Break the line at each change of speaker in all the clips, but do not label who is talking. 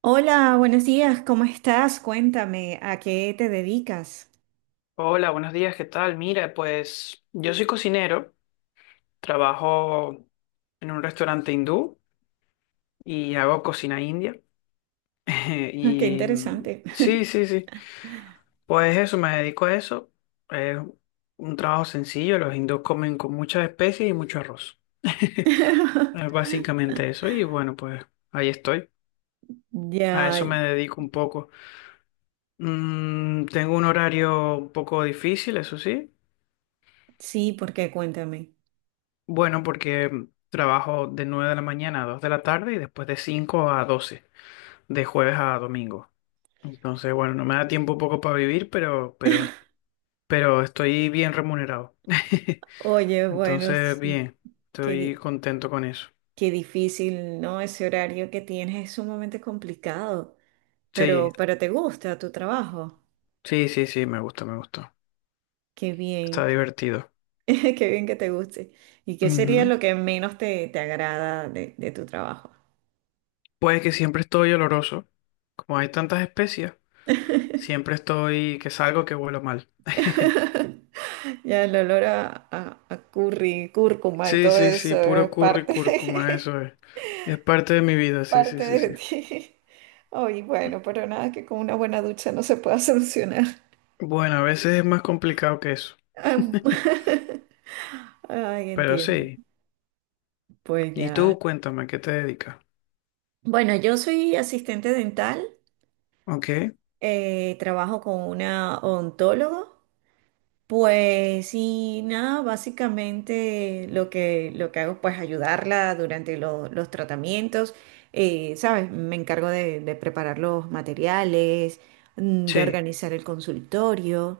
Hola, buenos días, ¿cómo estás? Cuéntame, ¿a qué te dedicas?
Hola, buenos días, ¿qué tal? Mira, pues yo soy cocinero, trabajo en un restaurante hindú y hago cocina india.
Ah, qué
Y mm,
interesante.
sí, sí, sí, pues eso, me dedico a eso. Es un trabajo sencillo, los hindús comen con muchas especies y mucho arroz. Es básicamente eso y bueno, pues ahí estoy. A eso
Ya,
me dedico un poco. Tengo un horario un poco difícil, eso sí.
sí, porque cuéntame.
Bueno, porque trabajo de 9 de la mañana a 2 de la tarde y después de 5 a 12 de jueves a domingo. Entonces, bueno, no me da tiempo un poco para vivir, pero estoy bien remunerado.
Oye, bueno,
Entonces,
sí,
bien,
qué,
estoy
di-
contento con eso.
qué difícil, ¿no? Ese horario que tienes es sumamente complicado,
Sí,
pero te gusta tu trabajo.
sí, sí, sí, me gusta, me gusta.
Qué bien,
Está divertido.
qué bien que te guste. ¿Y qué sería
Ujú.
lo que menos te agrada de tu trabajo?
Pues que siempre estoy oloroso. Como hay tantas especias, siempre estoy que salgo que huelo mal.
Ya el olor a curry, cúrcuma y
Sí,
todo
sí,
eso
sí, puro
es
curry y
parte,
cúrcuma, eso es. Es parte de mi vida, sí, sí,
parte
sí,
de
sí.
ti. Ay, bueno, pero nada que con una buena ducha no se pueda solucionar.
Bueno, a veces es más complicado que eso,
Am- Ay,
pero
entiendo.
sí.
Pues
Y
ya.
tú, cuéntame, ¿a qué te dedicas?
Bueno, yo soy asistente dental,
Ok,
trabajo con una odontóloga. Pues y nada, básicamente lo que hago pues ayudarla durante los tratamientos, ¿sabes? Me encargo de preparar los materiales, de
sí,
organizar el consultorio,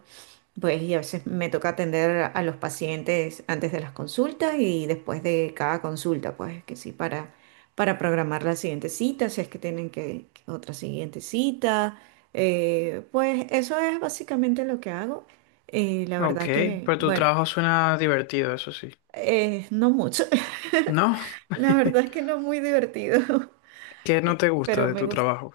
pues y a veces me toca atender a los pacientes antes de las consultas y después de cada consulta, pues que sí, para programar la siguiente cita, si es que tienen que otra siguiente cita. Pues eso es básicamente lo que hago. La
ok,
verdad que,
pero tu
bueno,
trabajo suena divertido, eso sí.
no mucho.
¿No?
La verdad es que no muy divertido,
¿Qué no te gusta
pero
de
me
tu
gusta.
trabajo?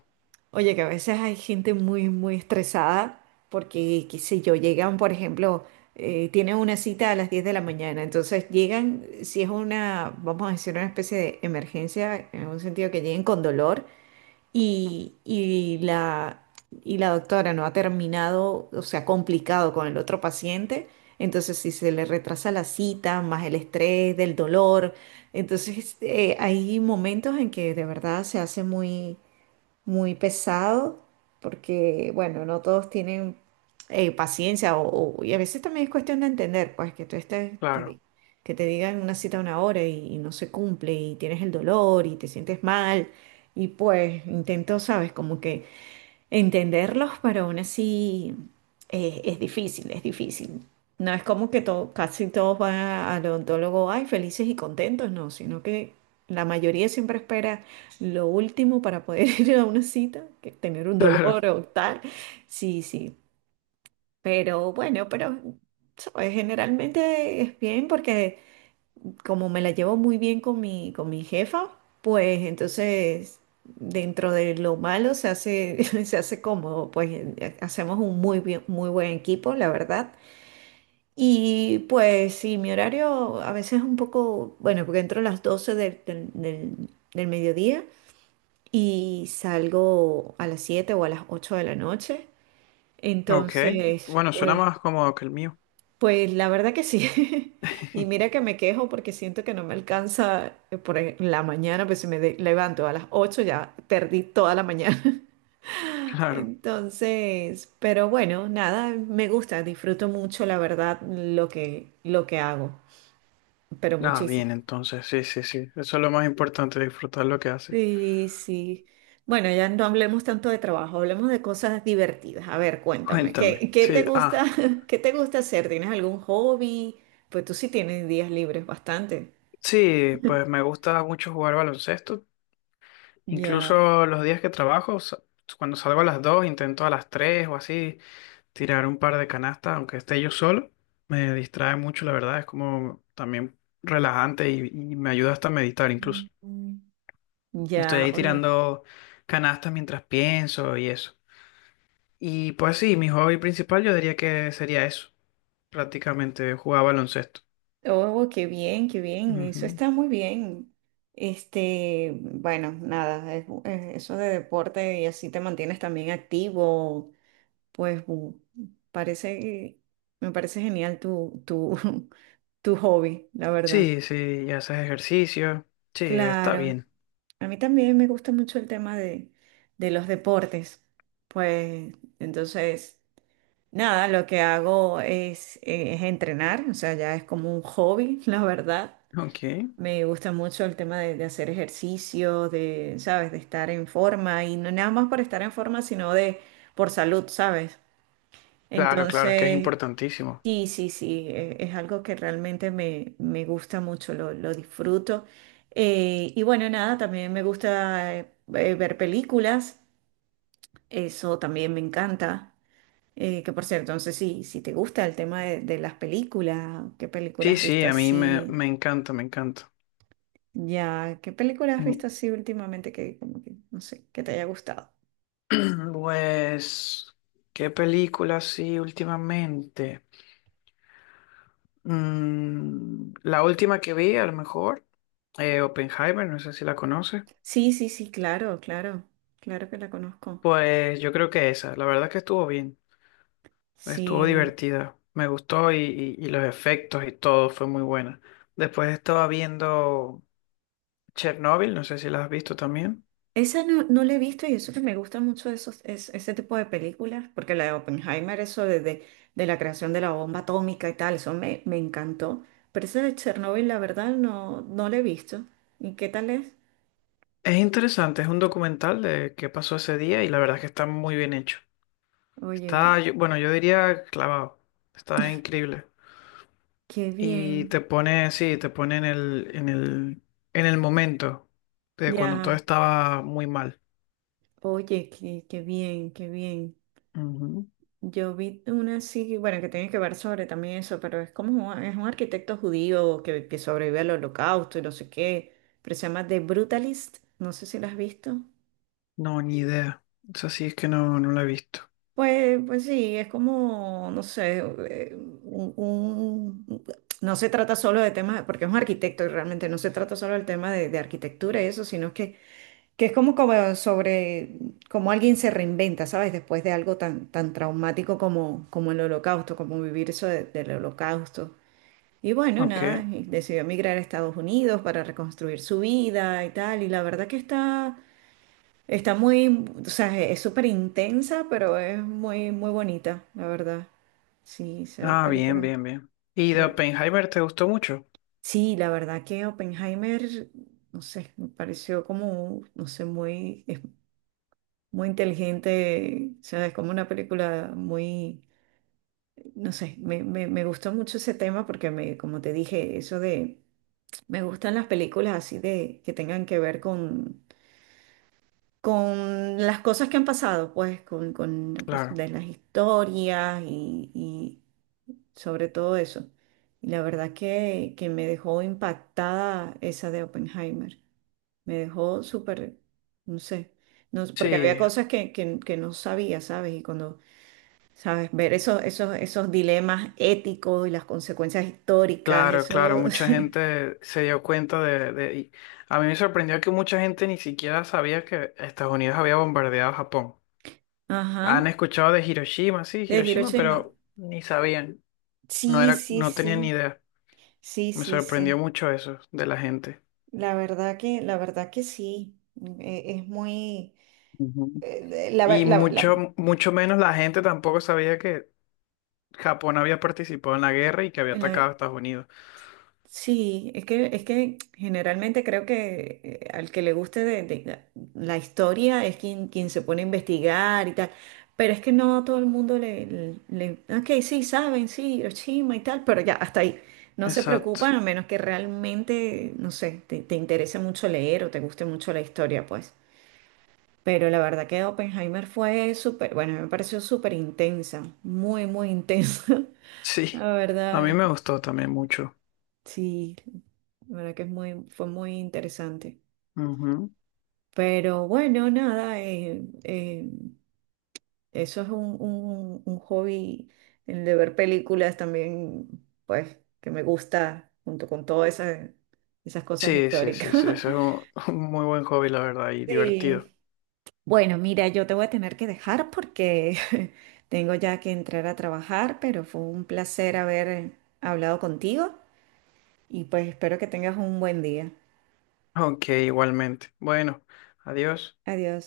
Oye, que a veces hay gente muy estresada porque, qué sé yo, llegan, por ejemplo, tienen una cita a las 10 de la mañana, entonces llegan, si es una, vamos a decir, una especie de emergencia, en un sentido que lleguen con dolor y, y la, y la doctora no ha terminado, o sea, complicado con el otro paciente, entonces si se le retrasa la cita, más el estrés del dolor, entonces hay momentos en que de verdad se hace muy pesado, porque, bueno, no todos tienen paciencia o y a veces también es cuestión de entender, pues que tú estés,
Claro,
que te digan una cita a una hora y no se cumple y tienes el dolor y te sientes mal y pues intento, sabes, como que entenderlos, pero aún así es difícil, es difícil. No es como que casi todos van al odontólogo, ay, felices y contentos, no, sino que la mayoría siempre espera lo último para poder ir a una cita, que tener un dolor
claro,
o tal. Sí, sí, pero bueno, pero ¿sabes? Generalmente es bien porque como me la llevo muy bien con mi jefa, pues entonces dentro de lo malo se hace, se hace cómodo, pues hacemos un muy buen equipo, la verdad. Y pues sí, mi horario a veces es un poco, bueno, porque entro a las 12 del mediodía y salgo a las 7 o a las 8 de la noche.
ok.
Entonces,
Bueno, suena
pues
más cómodo que el mío.
pues la verdad que sí. Y mira que me quejo porque siento que no me alcanza la mañana, pues si levanto a las 8 ya perdí toda la mañana.
Claro.
Entonces, pero bueno, nada, me gusta, disfruto mucho, la verdad, lo que hago, pero
Ah,
muchísimo.
bien, entonces, sí, sí, sí. Eso es lo más importante, disfrutar lo que haces.
Sí, sí. Bueno, ya no hablemos tanto de trabajo, hablemos de cosas divertidas. A ver, cuéntame,
Cuéntame.
¿qué te
Sí,
gusta,
ah.
qué te gusta hacer? ¿Tienes algún hobby? Pues tú sí tienes días libres bastante.
Sí, pues me gusta mucho jugar baloncesto.
Ya.
Incluso los días que trabajo, cuando salgo a las 2, intento a las 3 o así tirar un par de canastas, aunque esté yo solo. Me distrae mucho, la verdad. Es como también relajante y me ayuda hasta a meditar incluso.
Ujú.
Estoy
Ya,
ahí
oye.
tirando canastas mientras pienso y eso. Y pues sí, mi hobby principal yo diría que sería eso, prácticamente jugar baloncesto.
Oh, qué bien, qué bien. Eso
Ujú.
está muy bien. Este, bueno, nada, eso de deporte y así te mantienes también activo, pues parece, me parece genial tu hobby, la verdad.
Sí, sí, y haces ejercicio. Sí, está
Claro,
bien.
a mí también me gusta mucho el tema de los deportes. Pues entonces... Nada, lo que hago es entrenar, o sea, ya es como un hobby, la verdad.
Ok.
Me gusta mucho el tema de hacer ejercicio, de, ¿sabes? De estar en forma y no nada más por estar en forma, sino de por salud, ¿sabes?
Claro, claro, es que es
Entonces,
importantísimo.
sí, sí, sí, es algo que realmente me gusta mucho, lo disfruto. Y bueno, nada, también me gusta ver películas, eso también me encanta. Que por cierto, entonces si te gusta el tema de las películas, ¿qué películas
Sí,
has
sí,
visto
a mí me,
así?
me encanta, me encanta.
Ya, ¿qué películas has
Mm,
visto así últimamente que como que, no sé, que te haya gustado?
Pues, ¿qué película sí últimamente? La última que vi, a lo mejor, Oppenheimer, no sé si la conoces.
Sí, sí, sí, claro, claro, claro que la conozco.
Pues yo creo que esa, la verdad que estuvo bien, estuvo
Sí,
divertida, me gustó y los efectos y todo fue muy buena. Después estaba viendo Chernobyl, no sé si la has visto también.
esa no, no la he visto y eso que me gusta mucho de esos, ese tipo de películas, porque la de Oppenheimer, eso de la creación de la bomba atómica y tal, eso me, me encantó. Pero esa de Chernobyl, la verdad, no, no la he visto. ¿Y qué tal es?
Es interesante, es un documental de qué pasó ese día y la verdad es que está muy bien hecho.
Oye,
Está, bueno, yo diría clavado, está increíble.
qué
Y
bien.
te pone, sí, te pone en el momento de cuando todo
Ya,
estaba muy mal.
oye, qué, qué bien, qué bien.
Ujú.
Yo vi una así, bueno, que tiene que ver sobre también eso, pero es como es un arquitecto judío que sobrevive al holocausto y no sé qué, pero se llama The Brutalist, no sé si la has visto.
No, ni idea. Eso sí es que no, no lo he visto.
Pues, pues sí, es como, no sé, eh, un, un- no se trata solo de temas, porque es un arquitecto y realmente no se trata solo del tema de arquitectura y eso, sino que es como, como sobre cómo alguien se reinventa, ¿sabes? Después de algo tan traumático como, como el holocausto, como vivir del holocausto. Y bueno, nada,
Ok.
y decidió emigrar a Estados Unidos para reconstruir su vida y tal. Y la verdad que está, está muy, o sea, es súper intensa, pero es muy, muy bonita, la verdad. Sí, esa
Ah, bien,
película.
bien, bien. ¿Y de
me-
Oppenheimer te gustó mucho?
Sí, la verdad que Oppenheimer, no sé, me pareció como, no sé, muy inteligente, o sea, es como una película muy, no sé, me gustó mucho ese tema porque me, como te dije, eso de, me gustan las películas así de, que tengan que ver con las cosas que han pasado, pues, con,
Claro.
de las historias y sobre todo eso. Y la verdad que me dejó impactada esa de Oppenheimer. Me dejó súper, no sé, no, porque había
Sí,
cosas que no sabía, ¿sabes? Y cuando ¿sabes? Ver esos, esos, esos dilemas éticos y las consecuencias históricas,
claro, claro,
eso.
mucha
Sí.
gente se dio cuenta y a mí me sorprendió que mucha gente ni siquiera sabía que Estados Unidos había bombardeado Japón. Han
Ajá.
escuchado de Hiroshima, sí,
De
Hiroshima,
Hiroshima.
pero ni sabían, no
Sí,
era,
sí,
no tenían ni
sí.
idea.
Sí,
Me
sí,
sorprendió
sí.
mucho eso de la gente.
La verdad que sí. Es muy.
Ujú.
eh, la,
Y
la,
mucho,
la-
mucho menos la gente tampoco sabía que Japón había participado en la guerra y que había
la-
atacado a Estados Unidos.
Sí, es que generalmente creo que al que le guste la historia es quien, quien se pone a investigar y tal, pero es que no a todo el mundo ok, sí, saben, sí, Hiroshima y tal, pero ya, hasta ahí. No se preocupan
Exacto.
a menos que realmente, no sé, te interese mucho leer o te guste mucho la historia, pues. Pero la verdad que Oppenheimer fue súper, bueno, me pareció súper intensa, muy, muy intensa,
Sí,
la
a mí
verdad,
me gustó también mucho.
sí. La verdad que es muy, fue muy interesante.
Ujú.
Pero bueno, nada, eso es un hobby, el de ver películas también, pues, que me gusta junto con todas esas, esas cosas
Sí, sí,
históricas.
sí, sí, eso es un un muy buen hobby, la verdad, y divertido.
Sí. Bueno, mira, yo te voy a tener que dejar porque tengo ya que entrar a trabajar, pero fue un placer haber hablado contigo y pues espero que tengas un buen día.
Ok, igualmente. Bueno, adiós.
Adiós.